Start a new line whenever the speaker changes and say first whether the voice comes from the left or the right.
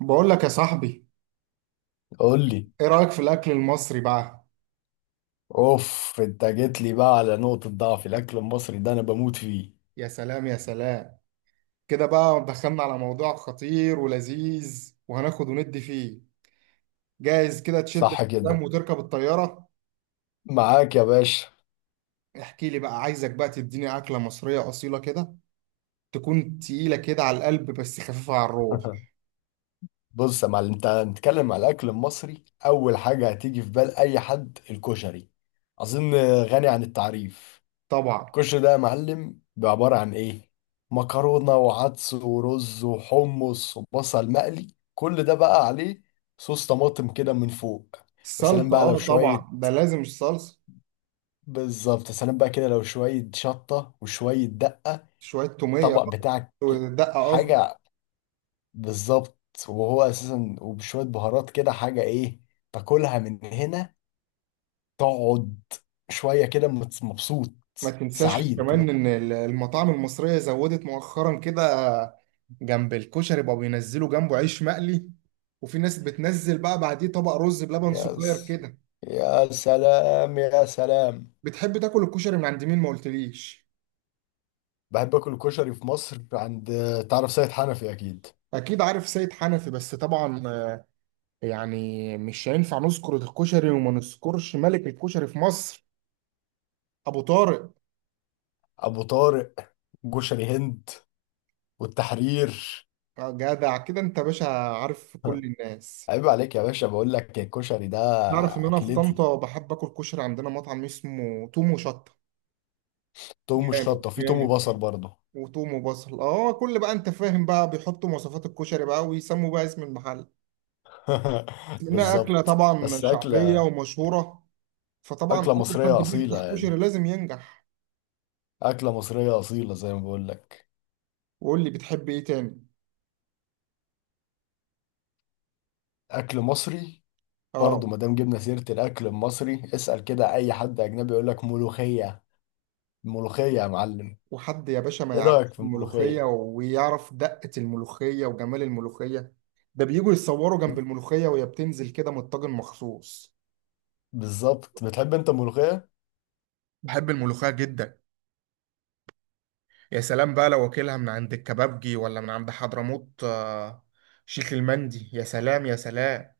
right: بقول لك يا صاحبي،
left: قول لي.
right: ايه رأيك في الاكل المصري بقى؟
left: اوف، انت جيت لي بقى على نقطة ضعف، الاكل المصري ده انا بموت فيه.
right: يا سلام يا سلام. كده بقى دخلنا على موضوع خطير ولذيذ وهناخد وندي فيه. جاهز كده تشد
left: صح
right: الحزام
left: كده،
right: وتركب الطيارة؟
left: معاك يا باشا.
right: احكي لي بقى، عايزك بقى تديني أكلة مصرية أصيلة كده، تكون تقيلة كده على القلب بس خفيفة على الروح.
left: بص يا معلم، انت هنتكلم على الاكل المصري، اول حاجة هتيجي في بال اي حد الكشري، اظن، غني عن التعريف.
right: طبعا.
left: الكشري ده يا معلم بعبارة عن ايه؟ مكرونة وعدس ورز وحمص وبصل مقلي، كل ده بقى عليه صوص طماطم كده من فوق. وسلام
right: السلطة،
left: بقى لو
right: اه
left: شوية.
right: طبعا، ده لازم الصلصة.
left: بالظبط، يا سلام بقى كده، لو شوية شطة وشوية دقة.
right: شوية تومية
left: الطبق بتاعك.
right: ودقة.
left: حاجة. بالظبط. وهو أساسا وبشوية بهارات كده، حاجة إيه، تاكلها من هنا، تقعد شوية كده، مبسوط.
right: ما تنساش
left: سعيد
right: كمان
left: مت-
right: ان المطاعم المصرية زودت مؤخرا كده، جنب الكشري بقوا بينزلوا جنبه عيش مقلي، وفي ناس بتنزل بقى بعديه طبق رز بلبن
left: يا
right: صغير
left: س...
right: كده.
left: يا سلام، يا سلام.
right: بتحب تاكل الكشري من عند مين ما قلتليش؟
left: بحب آكل الكشري في مصر عند، تعرف سيد حنفي أكيد.
right: اكيد عارف سيد حنفي، بس طبعا، يعني مش هينفع نذكر الكشري وما نذكرش ملك الكشري في مصر، ابو طارق.
left: أبو طارق. كشري هند، والتحرير.
right: جدع كده انت، باشا عارف كل الناس.
left: عيب عليك يا باشا، بقول لك الكشري ده.
right: تعرف ان انا في
left: أكلتي
right: طنطا بحب اكل كشري؟ عندنا مطعم اسمه توم وشطة.
left: توم
right: جامد
left: وشطة؟ في توم
right: جامد.
left: وبصل برضه.
right: وتوم وبصل، اه، كل بقى انت فاهم بقى، بيحطوا مواصفات الكشري بقى ويسموا بقى اسم المحل، لانها اكله
left: بالظبط،
right: طبعا
left: بس
right: شعبيه
left: أكلة
right: ومشهوره، فطبعا
left: أكلة
right: اي حد
left: مصرية أصيلة
right: بيفتح كشري
left: يعني،
right: لازم ينجح.
left: أكلة مصرية أصيلة زي ما بقول لك،
right: وقول لي بتحب ايه تاني؟
left: أكل مصري.
right: اه.
left: برضه ما دام جبنا سيرة الأكل المصري، اسأل كده أي حد أجنبي يقول لك ملوخية. ملوخية يا معلم.
right: وحد يا باشا ما
left: إيه رأيك
right: يعرفش
left: في
right: الملوخيه،
left: الملوخية؟
right: ويعرف دقه الملوخيه وجمال الملوخيه؟ ده بيجوا يتصوروا جنب
left: بت-
right: الملوخيه وهي بتنزل كده من الطاجن مخصوص.
left: بالظبط، بتحب أنت الملوخية؟
right: بحب الملوخيه جدا. يا سلام بقى لو واكلها من عند الكبابجي، ولا من عند حضرموت، شيخ المندي، يا سلام يا سلام.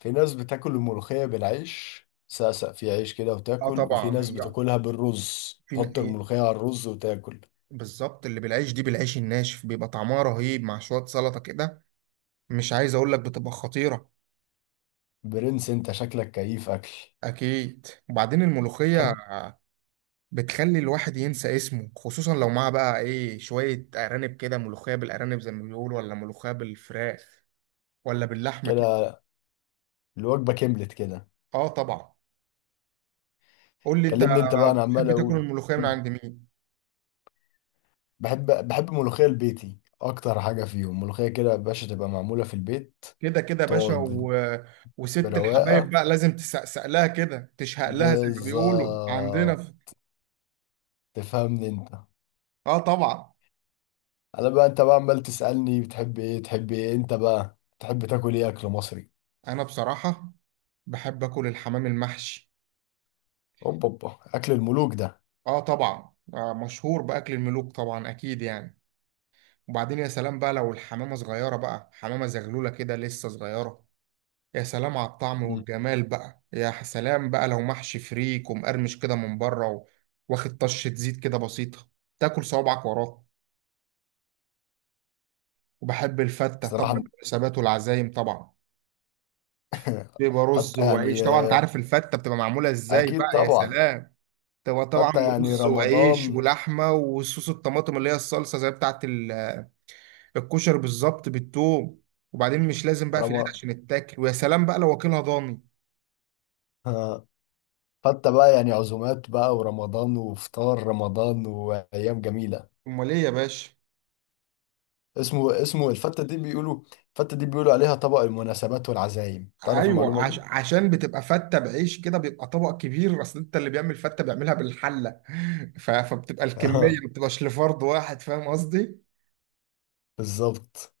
left: في ناس بتاكل الملوخية بالعيش، سقسق في عيش كده
right: اه
left: وتاكل،
right: طبعا
left: وفي ناس
right: هي،
left: بتاكلها بالرز،
right: في ن-
left: تحط
right: إيه،
left: الملوخية على الرز وتاكل.
right: بالظبط اللي بالعيش دي، بالعيش الناشف بيبقى طعمها رهيب مع شوية سلطة كده. مش عايز اقول لك بتبقى خطيرة.
left: برنس، أنت شكلك كيف أكل.
right: اكيد. وبعدين الملوخية بتخلي الواحد ينسى اسمه، خصوصا لو معاه بقى ايه، شوية ارانب كده، ملوخية بالارانب زي ما بيقولوا، ولا ملوخية بالفراخ، ولا باللحمة كده.
left: كده الوجبة كملت كده.
right: اه طبعا. قول لي انت،
left: كلمني انت بقى، انا عمال
right: بتحب تاكل
left: اقول.
right: الملوخية من
left: مم.
right: عند مين؟
left: بحب ملوخية البيتي اكتر حاجة فيهم، ملوخية كده يا باشا تبقى معمولة في البيت.
right: كده كده يا باشا
left: تقعد.
right: وست الحبايب
left: برواقة.
right: بقى لازم تسقسق لها كده، تشهق لها زي ما بيقولوا عندنا
left: بالظبط،
right: في...
left: تفهمني انت.
right: اه طبعا.
left: انا بقى، انت بقى عمال تسألني بتحب ايه، تحب ايه انت بقى، تحب تاكل ايه اكل مصري؟
right: انا بصراحة بحب اكل الحمام المحشي.
left: اوبا اوبا، اكل الملوك ده.
right: اه طبعا، آه مشهور باكل الملوك طبعا، اكيد يعني. وبعدين يا سلام بقى لو الحمامة صغيرة بقى، حمامة زغلولة كده لسه صغيرة، يا سلام على الطعم
left: مم.
right: والجمال بقى، يا سلام بقى لو محشي فريك ومقرمش كده من بره، واخد طشة زيت كده بسيطة، تاكل صوابعك وراه. وبحب الفتة طبعا،
left: صراحة.
right: المناسبات والعزايم طبعا بيبقى رز
left: حتى
right: وعيش.
left: يعني،
right: طبعا انت
left: آه،
right: عارف الفتة بتبقى معمولة ازاي
left: اكيد
right: بقى، يا
left: طبعا.
right: سلام. تبقى طبعا
left: حتى يعني
right: رز وعيش
left: رمضان.
right: ولحمة وصوص الطماطم اللي هي الصلصة زي بتاعت الكشري بالظبط، بالثوم. وبعدين مش لازم بقى في العيد
left: رمضان.
right: عشان تتاكل، ويا سلام بقى لو واكلها ضاني.
left: حتى بقى يعني عزومات بقى، ورمضان وفطار رمضان وأيام جميلة.
right: امال ايه يا باشا.
left: اسمه الفتة دي بيقولوا. الفتة دي بيقولوا عليها طبق المناسبات والعزايم، تعرف
right: ايوه،
left: المعلومة دي؟
right: عشان بتبقى فتة بعيش كده، بيبقى طبق كبير، اصل انت اللي بيعمل فتة بيعملها بالحلة. فبتبقى الكمية
left: اه،
right: ما بتبقاش لفرد واحد، فاهم قصدي.
left: بالظبط.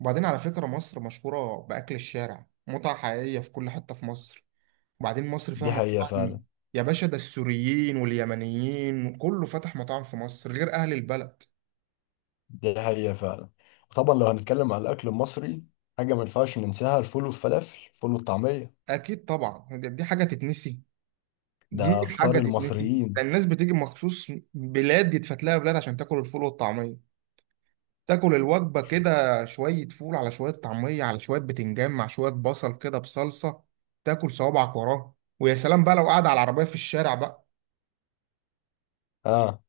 right: وبعدين على فكرة مصر مشهورة بأكل الشارع، متعة حقيقية في كل حتة في مصر. وبعدين مصر فيها
left: دي حقيقة فعلا.
right: مطاعم يا باشا، ده السوريين واليمنيين كله فتح مطاعم في مصر غير أهل البلد.
left: دي حقيقة فعلا. طبعا لو هنتكلم على الأكل المصري، حاجة ما ينفعش ننساها، الفول والفلافل، الفول والطعمية.
right: أكيد طبعا، دي حاجة تتنسي. دي
left: ده فطار
right: حاجة تتنسي. ده
left: المصريين.
right: الناس بتيجي مخصوص بلاد يتفت لها بلاد عشان تاكل الفول والطعمية. تاكل الوجبة كده، شوية فول على شوية طعمية على شوية بتنجان مع شوية بصل كده بصلصة، تاكل صوابعك وراه. ويا سلام بقى لو قاعد على العربية في الشارع بقى.
left: اه.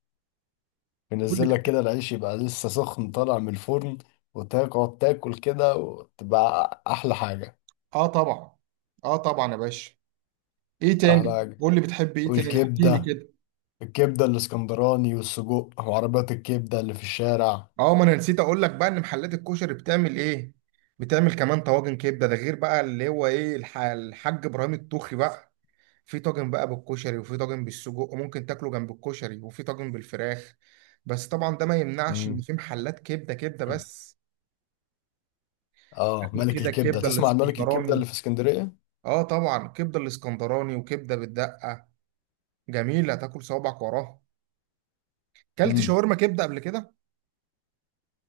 right: قول
left: بينزل
right: لي.
left: لك كده العيش يبقى لسه سخن طالع من الفرن، وتقعد تاكل كده وتبقى أحلى حاجة.
right: اه طبعا. اه طبعا يا باشا. ايه
left: أحلى
right: تاني؟
left: حاجة.
right: قول لي بتحب ايه تاني، احكي لي
left: والكبدة،
right: كده.
left: الكبدة الاسكندراني والسجق، وعربيات الكبدة اللي في الشارع.
right: اه، ما انا نسيت اقول لك بقى ان محلات الكشري بتعمل ايه، بتعمل كمان طواجن كبده، ده غير بقى اللي هو ايه، الحاج ابراهيم الطوخي بقى. في طاجن بقى بالكشري، وفي طاجن بالسجق وممكن تاكله جنب الكشري، وفي طاجن بالفراخ. بس طبعا ده ما يمنعش ان
left: مم.
right: في محلات كبده، كبده بس.
left: اه،
right: تاكل
left: ملك
right: كده
left: الكبدة،
right: الكبده
left: تسمع عن ملك الكبدة اللي
right: الاسكندراني.
left: في اسكندرية.
right: اه طبعا، كبده الاسكندراني وكبده بالدقه. جميله، تاكل صوابعك وراها. كلت
left: مم.
right: شاورما كبده قبل كده؟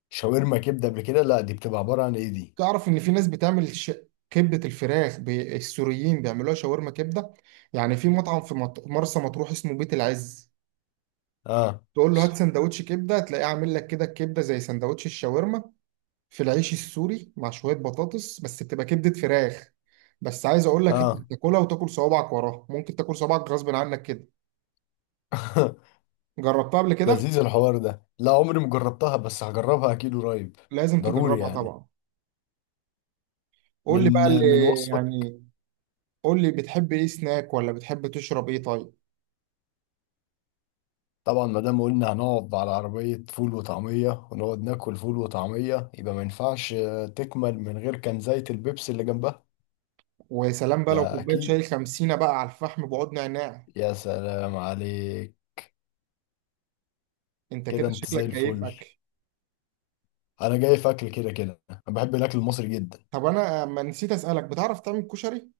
left: شاورما كبدة قبل كده؟ لا، دي بتبقى عبارة عن ايه دي؟
right: تعرف ان في ناس بتعمل، كبده الفراخ، السوريين بيعملوها شاورما كبده. يعني في مطعم في مرسى مطروح اسمه بيت العز،
left: اه.
right: تقول له هات سندوتش كبده، تلاقيه عامل لك كده الكبده زي سندوتش الشاورما في العيش السوري مع شويه بطاطس، بس بتبقى كبده فراخ. بس عايز اقول لك انت
left: اه.
right: بتاكلها وتاكل صوابعك وراها، ممكن تاكل صوابعك غصب عنك كده. جربتها قبل كده؟
left: لذيذ الحوار ده. لا، عمري ما جربتها، بس هجربها اكيد قريب.
right: لازم
left: ضروري
right: تجربها
left: يعني.
right: طبعا. قول لي
left: من
right: بقى اللي
left: من وصفك.
right: يعني، قول لي بتحب ايه سناك، ولا بتحب تشرب ايه طيب؟
left: طبعا ما دام قلنا هنقعد على عربية فول وطعمية ونقعد ناكل فول وطعمية، يبقى ما ينفعش تكمل من غير كان زيت البيبسي اللي جنبها.
right: وسلام بقى لو
left: ده
right: كوبايه
left: اكيد.
right: شاي خمسينة بقى على الفحم بعود نعناع.
left: يا سلام عليك.
right: انت كده
left: كده انت زي
right: شكلك كيف
left: الفل.
right: اكل.
left: انا جاي في اكل كده كده، انا بحب الاكل المصري جدا.
right: طب انا ما نسيت اسالك، بتعرف تعمل كشري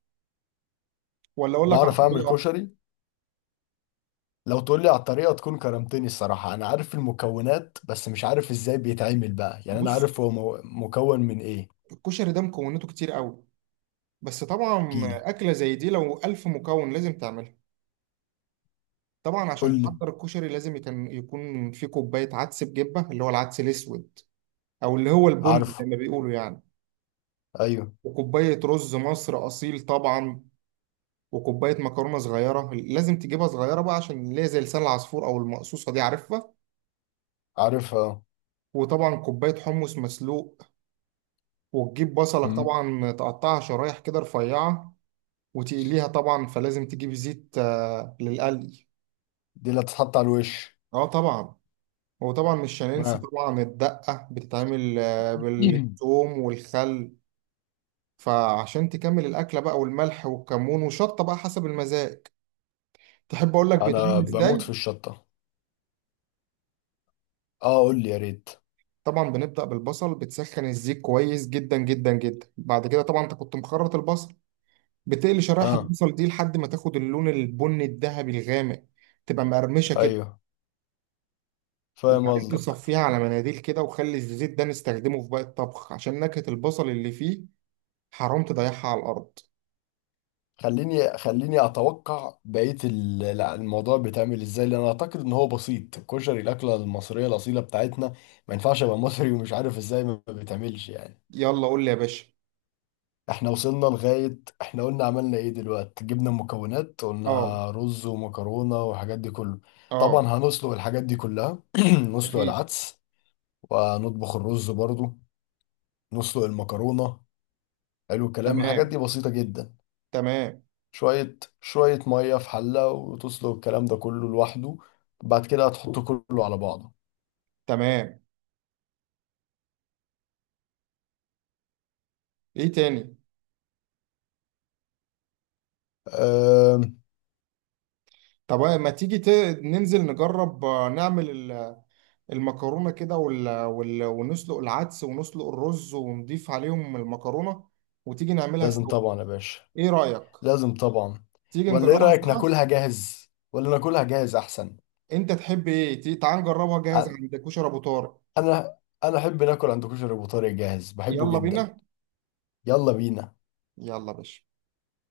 right: ولا اقول لك على
left: بعرف اعمل
right: الطريقه؟
left: كشري. لو تقول لي على الطريقه تكون كرمتني الصراحه، انا عارف المكونات بس مش عارف ازاي بيتعمل بقى يعني، انا
right: بص،
left: عارف هو مكون من ايه.
right: الكشري ده مكوناته كتير قوي، بس طبعا
left: احكيلي.
right: اكله زي دي لو الف مكون لازم تعملها. طبعا عشان
left: قول لي.
right: تحضر الكشري لازم يكون في كوبايه عدس بجبه اللي هو العدس الاسود، او اللي هو البن زي
left: عارفه.
right: ما بيقولوا يعني.
left: ايوه.
right: وكوبايه رز مصر اصيل طبعا. وكوبايه مكرونه صغيره، لازم تجيبها صغيره بقى عشان اللي هي زي لسان العصفور، او المقصوصه دي، عارفها.
left: عارفها اه.
right: وطبعا كوبايه حمص مسلوق. وتجيب بصلك
left: مم.
right: طبعا، تقطعها شرايح كده رفيعه وتقليها. طبعا فلازم تجيب زيت للقلي.
left: دي اللي تتحط على الوش.
right: اه طبعا. وطبعا مش هننسى
left: آه.
right: طبعا الدقه، بتتعمل بالثوم والخل. فعشان تكمل الاكله بقى، والملح والكمون وشطه بقى حسب المزاج. تحب اقول لك
left: انا
right: بيتعمل
left: بموت
right: ازاي؟
left: في الشطه. اه، قول لي يا ريت.
right: طبعا بنبدأ بالبصل، بتسخن الزيت كويس جدا جدا جدا، بعد كده طبعا انت كنت مخرط البصل، بتقلي شرايح
left: اه.
right: البصل دي لحد ما تاخد اللون البني الذهبي الغامق، تبقى مقرمشة كده.
left: ايوه، فاهم
right: وبعدين
left: قصدك.
right: تصفيها على مناديل كده، وخلي الزيت ده نستخدمه في باقي الطبخ عشان نكهة البصل اللي فيه، حرام تضيعها على الأرض.
left: خليني اتوقع بقيه لا، الموضوع بيتعمل ازاي، لان اعتقد ان هو بسيط، الكشري الاكله المصريه الاصيله بتاعتنا، ما ينفعش ابقى مصري ومش عارف ازاي ما بيتعملش يعني.
right: يلا قول لي يا باشا.
left: احنا وصلنا لغايه، احنا قلنا عملنا ايه دلوقتي، جبنا المكونات، قلنا
right: اه.
left: رز ومكرونه والحاجات دي كله. طبعا
right: اه.
left: هنسلق الحاجات دي كلها. نسلق
right: اكيد.
left: العدس، ونطبخ الرز برضو، نسلق المكرونه. حلو الكلام، الحاجات
right: تمام.
left: دي بسيطه جدا.
right: تمام.
left: شوية شوية مية في حلة، وتسلق الكلام ده كله لوحده، بعد كده هتحطه كله على بعضه.
right: تمام. ايه تاني؟
left: أم...
right: طب ما تيجي ننزل نجرب، نعمل المكرونة كده، ونسلق العدس ونسلق الرز ونضيف عليهم المكرونة، وتيجي نعملها
left: لازم
right: سوا.
left: طبعا يا باشا،
right: ايه رأيك؟
left: لازم طبعا.
right: تيجي
left: ولا ايه
right: نجربها
left: رأيك،
right: سوا.
left: ناكلها جاهز، ولا ناكلها جاهز احسن؟
right: انت تحب ايه، تعال نجربها جاهز
left: أ-
right: عند كشري ابو طارق.
left: انا انا احب ناكل عند كشري ابو طارق جاهز، بحبه
right: يلا
left: جدا.
right: بينا.
left: يلا بينا.
right: يلا يا باشا.